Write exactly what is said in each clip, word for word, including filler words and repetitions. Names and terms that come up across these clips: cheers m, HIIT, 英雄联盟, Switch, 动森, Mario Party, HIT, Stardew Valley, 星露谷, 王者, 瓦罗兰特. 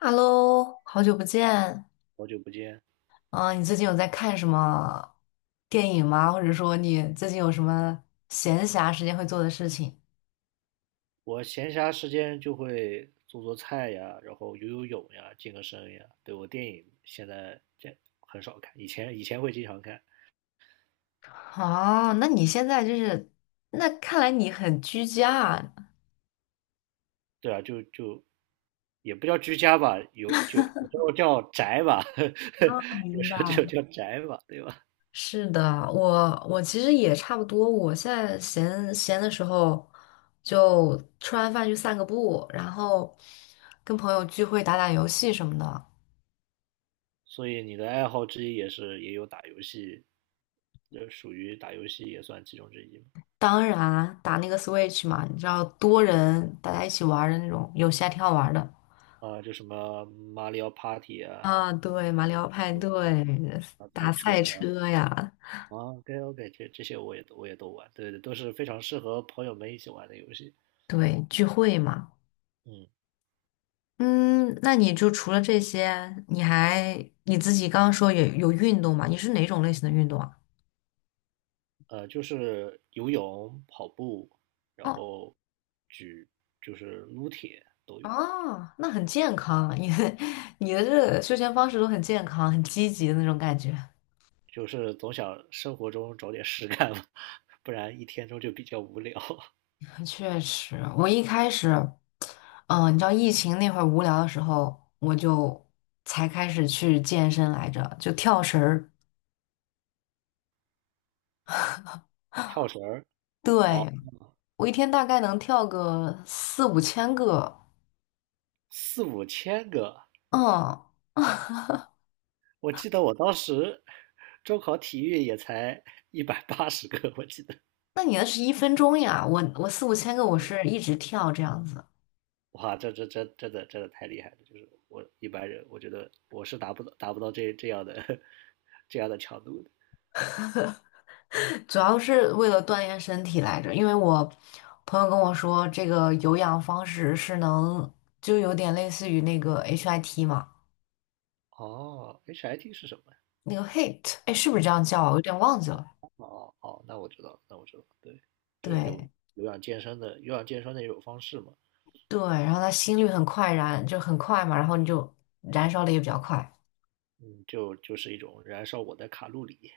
Hello，好久不见。好久不见，啊！你最近有在看什么电影吗？或者说你最近有什么闲暇时间会做的事情？我闲暇时间就会做做菜呀，然后游游泳呀，健个身呀。对，我电影现在这很少看，以前以前会经常看。哦，那你现在就是，那看来你很居家啊。对啊，就就也不叫居家吧，有就有时候叫宅吧，哦 有明白，时候就叫宅吧，对吧？是的，我我其实也差不多。我现在闲闲的时候，就吃完饭去散个步，然后跟朋友聚会、打打游戏什么的。所以你的爱好之一也是也有打游戏，这属于打游戏也算其中之一嘛。当然啊打那个 Switch 嘛，你知道多人大家一起玩儿的那种，有线挺好玩儿的。啊，就什么马里奥 Party 啊，啊，对，马里奥派对，啊赛打车赛呀。车呀，啊，OK OK,这这些我也都我也都玩，对对，都是非常适合朋友们一起玩的游戏。对，聚会嘛。嗯，嗯，那你就除了这些，你还你自己刚刚说有有运动嘛？你是哪种类型的运动啊？呃，就是游泳、跑步，然哦后举就是撸铁都有，哦，那很健康，你的 你的这个休闲方式都很健康，很积极的那种感觉。就是总想生活中找点事干嘛，不然一天中就比较无聊。确实，我一开始，嗯、你知道疫情那会儿无聊的时候，我就才开始去健身来着，就跳绳儿。跳绳儿，哦，对，我一天大概能跳个四五千个。四五千个，嗯，我记得我当时中考体育也才一百八十个，我记得。那你那是一分钟呀？我我四五千个，我是一直跳这样子，哇，这这这真的真的太厉害了！就是我一般人，我觉得我是达不到达不到这这样的 这样的强度的。主要是为了锻炼身体来着。因为我朋友跟我说，这个有氧方式是能，就有点类似于那个 H I T 嘛，哦，H I T 是什么呀？那个 H I T，哎，是不是这样叫啊我有点忘记了。哦哦，那我知道了，那我知道了，对，就有对有氧健身的有氧健身的一种方式嘛，对，然后它心率很快燃，就很快嘛，然后你就燃烧的也比较快。嗯，就就是一种燃烧我的卡路里。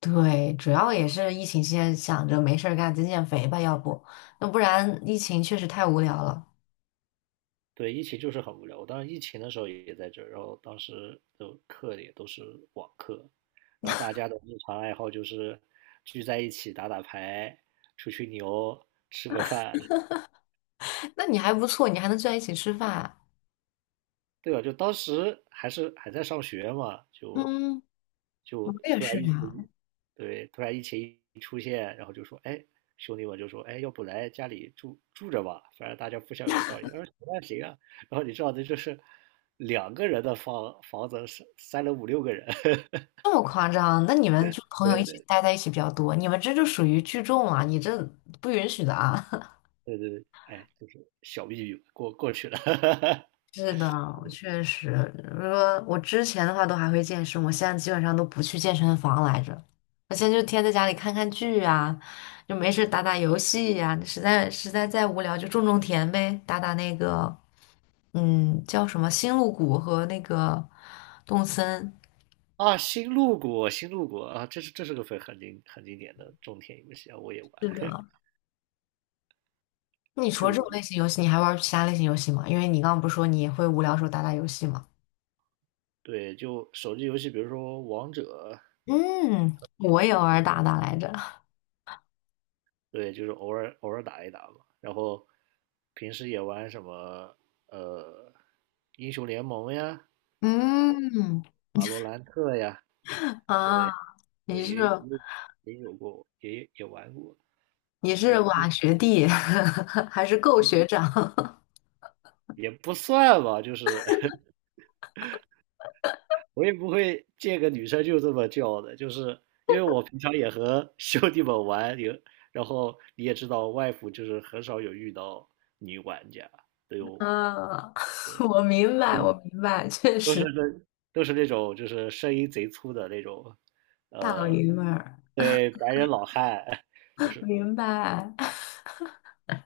对，主要也是疫情期间想着没事儿干，减减肥吧，要不那不然疫情确实太无聊了。对，疫情就是很无聊。我当时疫情的时候也在这儿，然后当时的课也都是网课，然后大家的日常爱好就是聚在一起打打牌、吹吹牛、吃个饭，那你还不错，你还能聚在一起吃饭。对吧？就当时还是还在上学嘛，就嗯，我就也突然是疫呀，情，对，突然疫情一出现，然后就说，哎，兄弟们就说，哎，要不来家里住住着吧，反正大家互相有笼罩也。我说行啊行啊，然后你知道的就是两个人的房房子塞塞了五六个人，这么夸张？那你们就朋友一对起对待在一起比较多，你们这就属于聚众啊，你这不允许的啊。对对对，哎，就是小秘密过过去了。是的，我确实，如果我之前的话都还会健身，我现在基本上都不去健身房来着。我现在就天天在家里看看剧啊，就没事打打游戏呀、实在实在再无聊就种种田呗，打打那个嗯叫什么星露谷和那个动森。啊，新路谷，新路谷啊，这是这是个很很经很经典的种田游戏啊，我也是的，玩。那你除了这种类型游戏，你还玩其他类型游戏吗？因为你刚刚不是说你也会无聊的时候打打游戏吗？对，就手机游戏，比如说王者，嗯，我也偶尔打打来着。对，就是偶尔偶尔打一打嘛。然后平时也玩什么呃英雄联盟呀、嗯瓦罗兰特呀，啊，你对，是？也也也有过，也也玩过，你就是是瓦学弟 还是够学长？也不算吧，就是 我也不会见个女生就这么叫的，就是因为我平常也和 兄弟们玩，有，然后你也知道，外服就是很少有遇到女玩家，对我。啊，我明白，我明白，确都是实这都是那种就是声音贼粗的那种，大老呃，爷们儿，对白人老汉，就 是明白。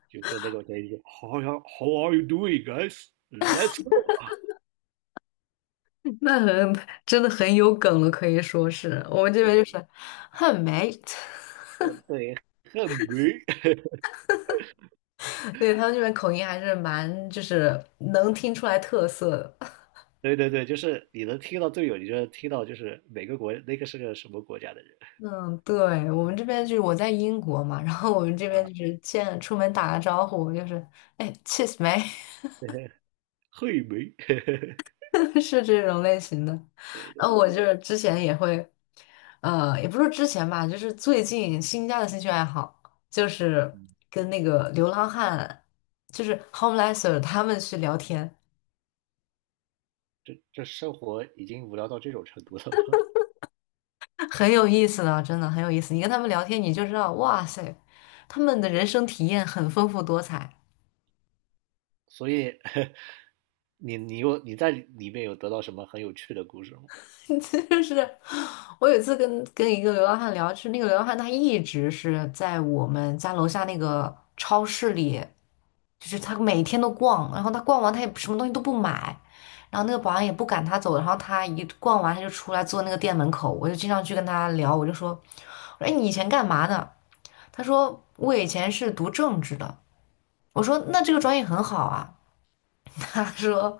就是那种声音，How are How are you doing, guys? Let's go. 那很真的很有梗了，可以说是我们这边就是 很 mate，呃对，很美。对他们这边口音还是蛮就是能听出来特色的。对对对，就是你能听到队友，你就能听到就是每个国那个是个什么国家的人，嗯，对，我们这边就是我在英国嘛，然后我们这边就是见出门打个招呼就是哎，cheers m 嘿没，对 是这种类型的。对，然后我就是之前也会，呃，也不是之前吧，就是最近新加的兴趣爱好，就是跟那个流浪汉，就是 homelesser 他们去聊天，这这生活已经无聊到这种程度了吗？很有意思的，真的很有意思。你跟他们聊天，你就知道，哇塞，他们的人生体验很丰富多彩。所以 你你有你在里面有得到什么很有趣的故事吗？就是我有一次跟跟一个流浪汉聊，就是那个流浪汉他一直是在我们家楼下那个超市里。就是他每天都逛，然后他逛完他也什么东西都不买，然后那个保安也不赶他走，然后他一逛完他就出来坐那个店门口，我就经常去跟他聊，我就说，我说哎你以前干嘛的？他说我以前是读政治的，我说那这个专业很好啊，他说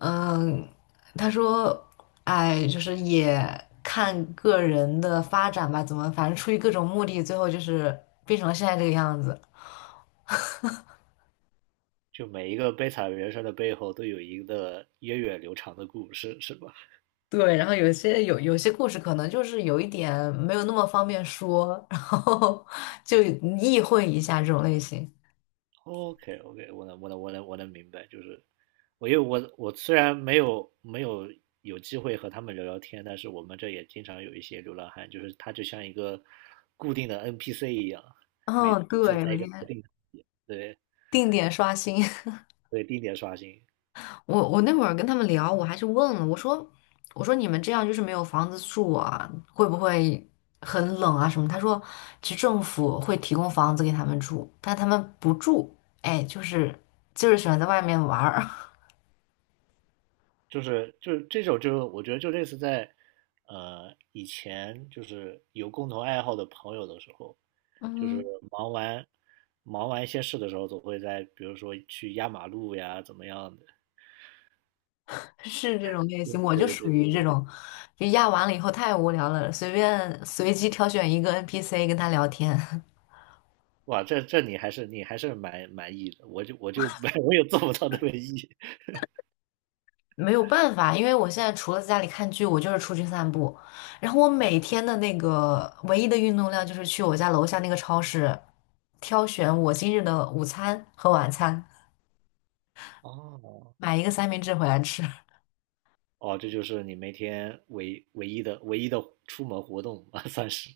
嗯，他说哎就是也看个人的发展吧，怎么反正出于各种目的，最后就是变成了现在这个样子。就每一个悲惨人生的背后都有一个源远流长的故事，是吧对，然后有些有有些故事可能就是有一点没有那么方便说，然后 就意会一下这种类型。？OK OK,我能我能我能我能明白，就是我因为我我虽然没有没有有机会和他们聊聊天，但是我们这也经常有一些流浪汉，就是他就像一个固定的 N P C 一样，每嗯，次对，在每一个天特定的，对定点刷新。对，定点刷新，我我那会儿跟他们聊，我还去问了，我说我说你们这样就是没有房子住啊，会不会很冷啊什么？他说其实政府会提供房子给他们住，但他们不住，哎，就是就是喜欢在外面玩儿。就是就是这种就是我觉得就类似在呃以前就是有共同爱好的朋友的时候。就是 忙完忙完一些事的时候，总会在比如说去压马路呀，怎么样的。是这种类嗯型，我就对属对于对，这种，就压完了以后太无聊了，随便随机挑选一个 N P C 跟他聊天，哇，这这你还是你还是蛮满意的，我就我就 我也做不到那么 E。没有办法，因为我现在除了在家里看剧，我就是出去散步，然后我每天的那个唯一的运动量就是去我家楼下那个超市挑选我今日的午餐和晚餐，哦买一个三明治回来吃。哦，这就是你每天唯唯一的唯一的出门活动吧，算是。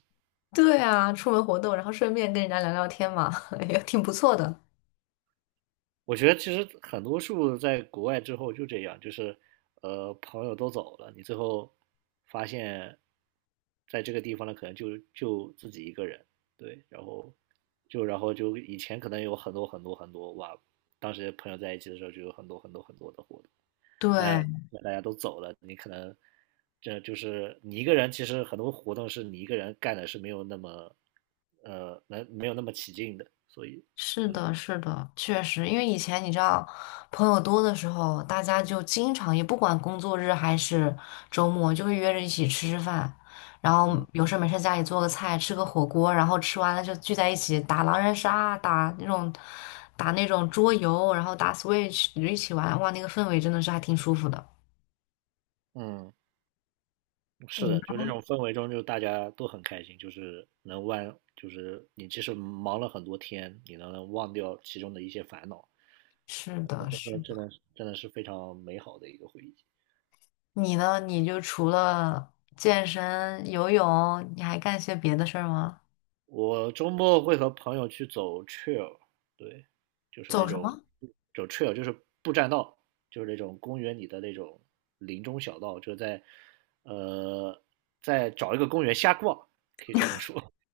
对啊，出门活动，然后顺便跟人家聊聊天嘛，也挺不错的。我觉得其实很多数在国外之后就这样，就是呃朋友都走了，你最后发现在这个地方呢，可能就就自己一个人，对，然后就然后就以前可能有很多很多很多哇，当时朋友在一起的时候就有很多很多很多的活动，对，但大家都走了，你可能这就是你一个人，其实很多活动是你一个人干的是没有那么呃能没有那么起劲的，所以。是嗯的，是的，确实，因为以前你知道，朋友多的时候，大家就经常也不管工作日还是周末，就会约着一起吃吃饭，然后嗯有事没事家里做个菜，吃个火锅，然后吃完了就聚在一起打狼人杀，打那种打那种桌游，然后打 Switch 一起玩，哇，那个氛围真的是还挺舒服的。嗯。是嗯。的，就那种氛围中，就大家都很开心，就是能忘，就是你即使忙了很多天，你能能忘掉其中的一些烦恼，是可能的，真是的真的。的是真的是非常美好的一个回忆。你呢？你就除了健身、游泳，你还干些别的事儿吗？我周末会和朋友去走 trail，对，就是那走什种么？走 trail 就是步栈道，就是那种公园里的那种林中小道，就在呃在找一个公园瞎逛，可以这么说。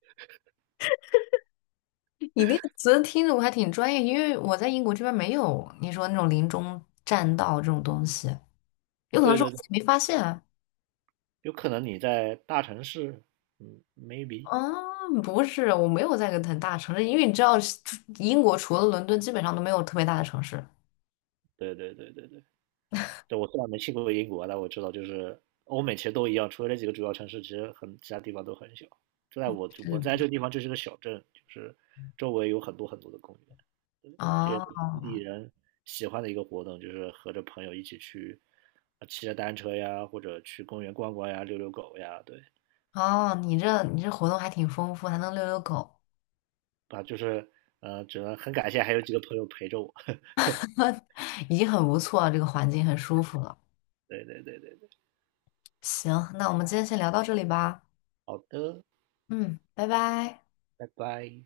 你那个词听着我还挺专业，因为我在英国这边没有你说那种林中栈道这种东西，有可能对是我对对，自己没发现啊。有可能你在大城市，嗯，maybe，嗯不是，我没有在一个很大城市，因为你知道，英国除了伦敦，基本上都没有特别大的城市。对对对对对，对，我虽然没去过英国，但我知道就是欧美其实都一样，除了这几个主要城市，其实很其他地方都很小。就在我我在这嗯，个地方就是个小镇，就是周围有很多很多的公园，这也是哦当地人喜欢的一个活动，就是和着朋友一起去，呃骑着单车呀，或者去公园逛逛呀，遛遛狗呀，对，哦，你这你这活动还挺丰富，还能遛遛狗，啊，就是呃，只能很感谢还有几个朋友陪着我。已经很不错了，这个环境很舒服了。对对对对对，行，那我们今天先聊到这里吧。好的，嗯，拜拜。拜拜。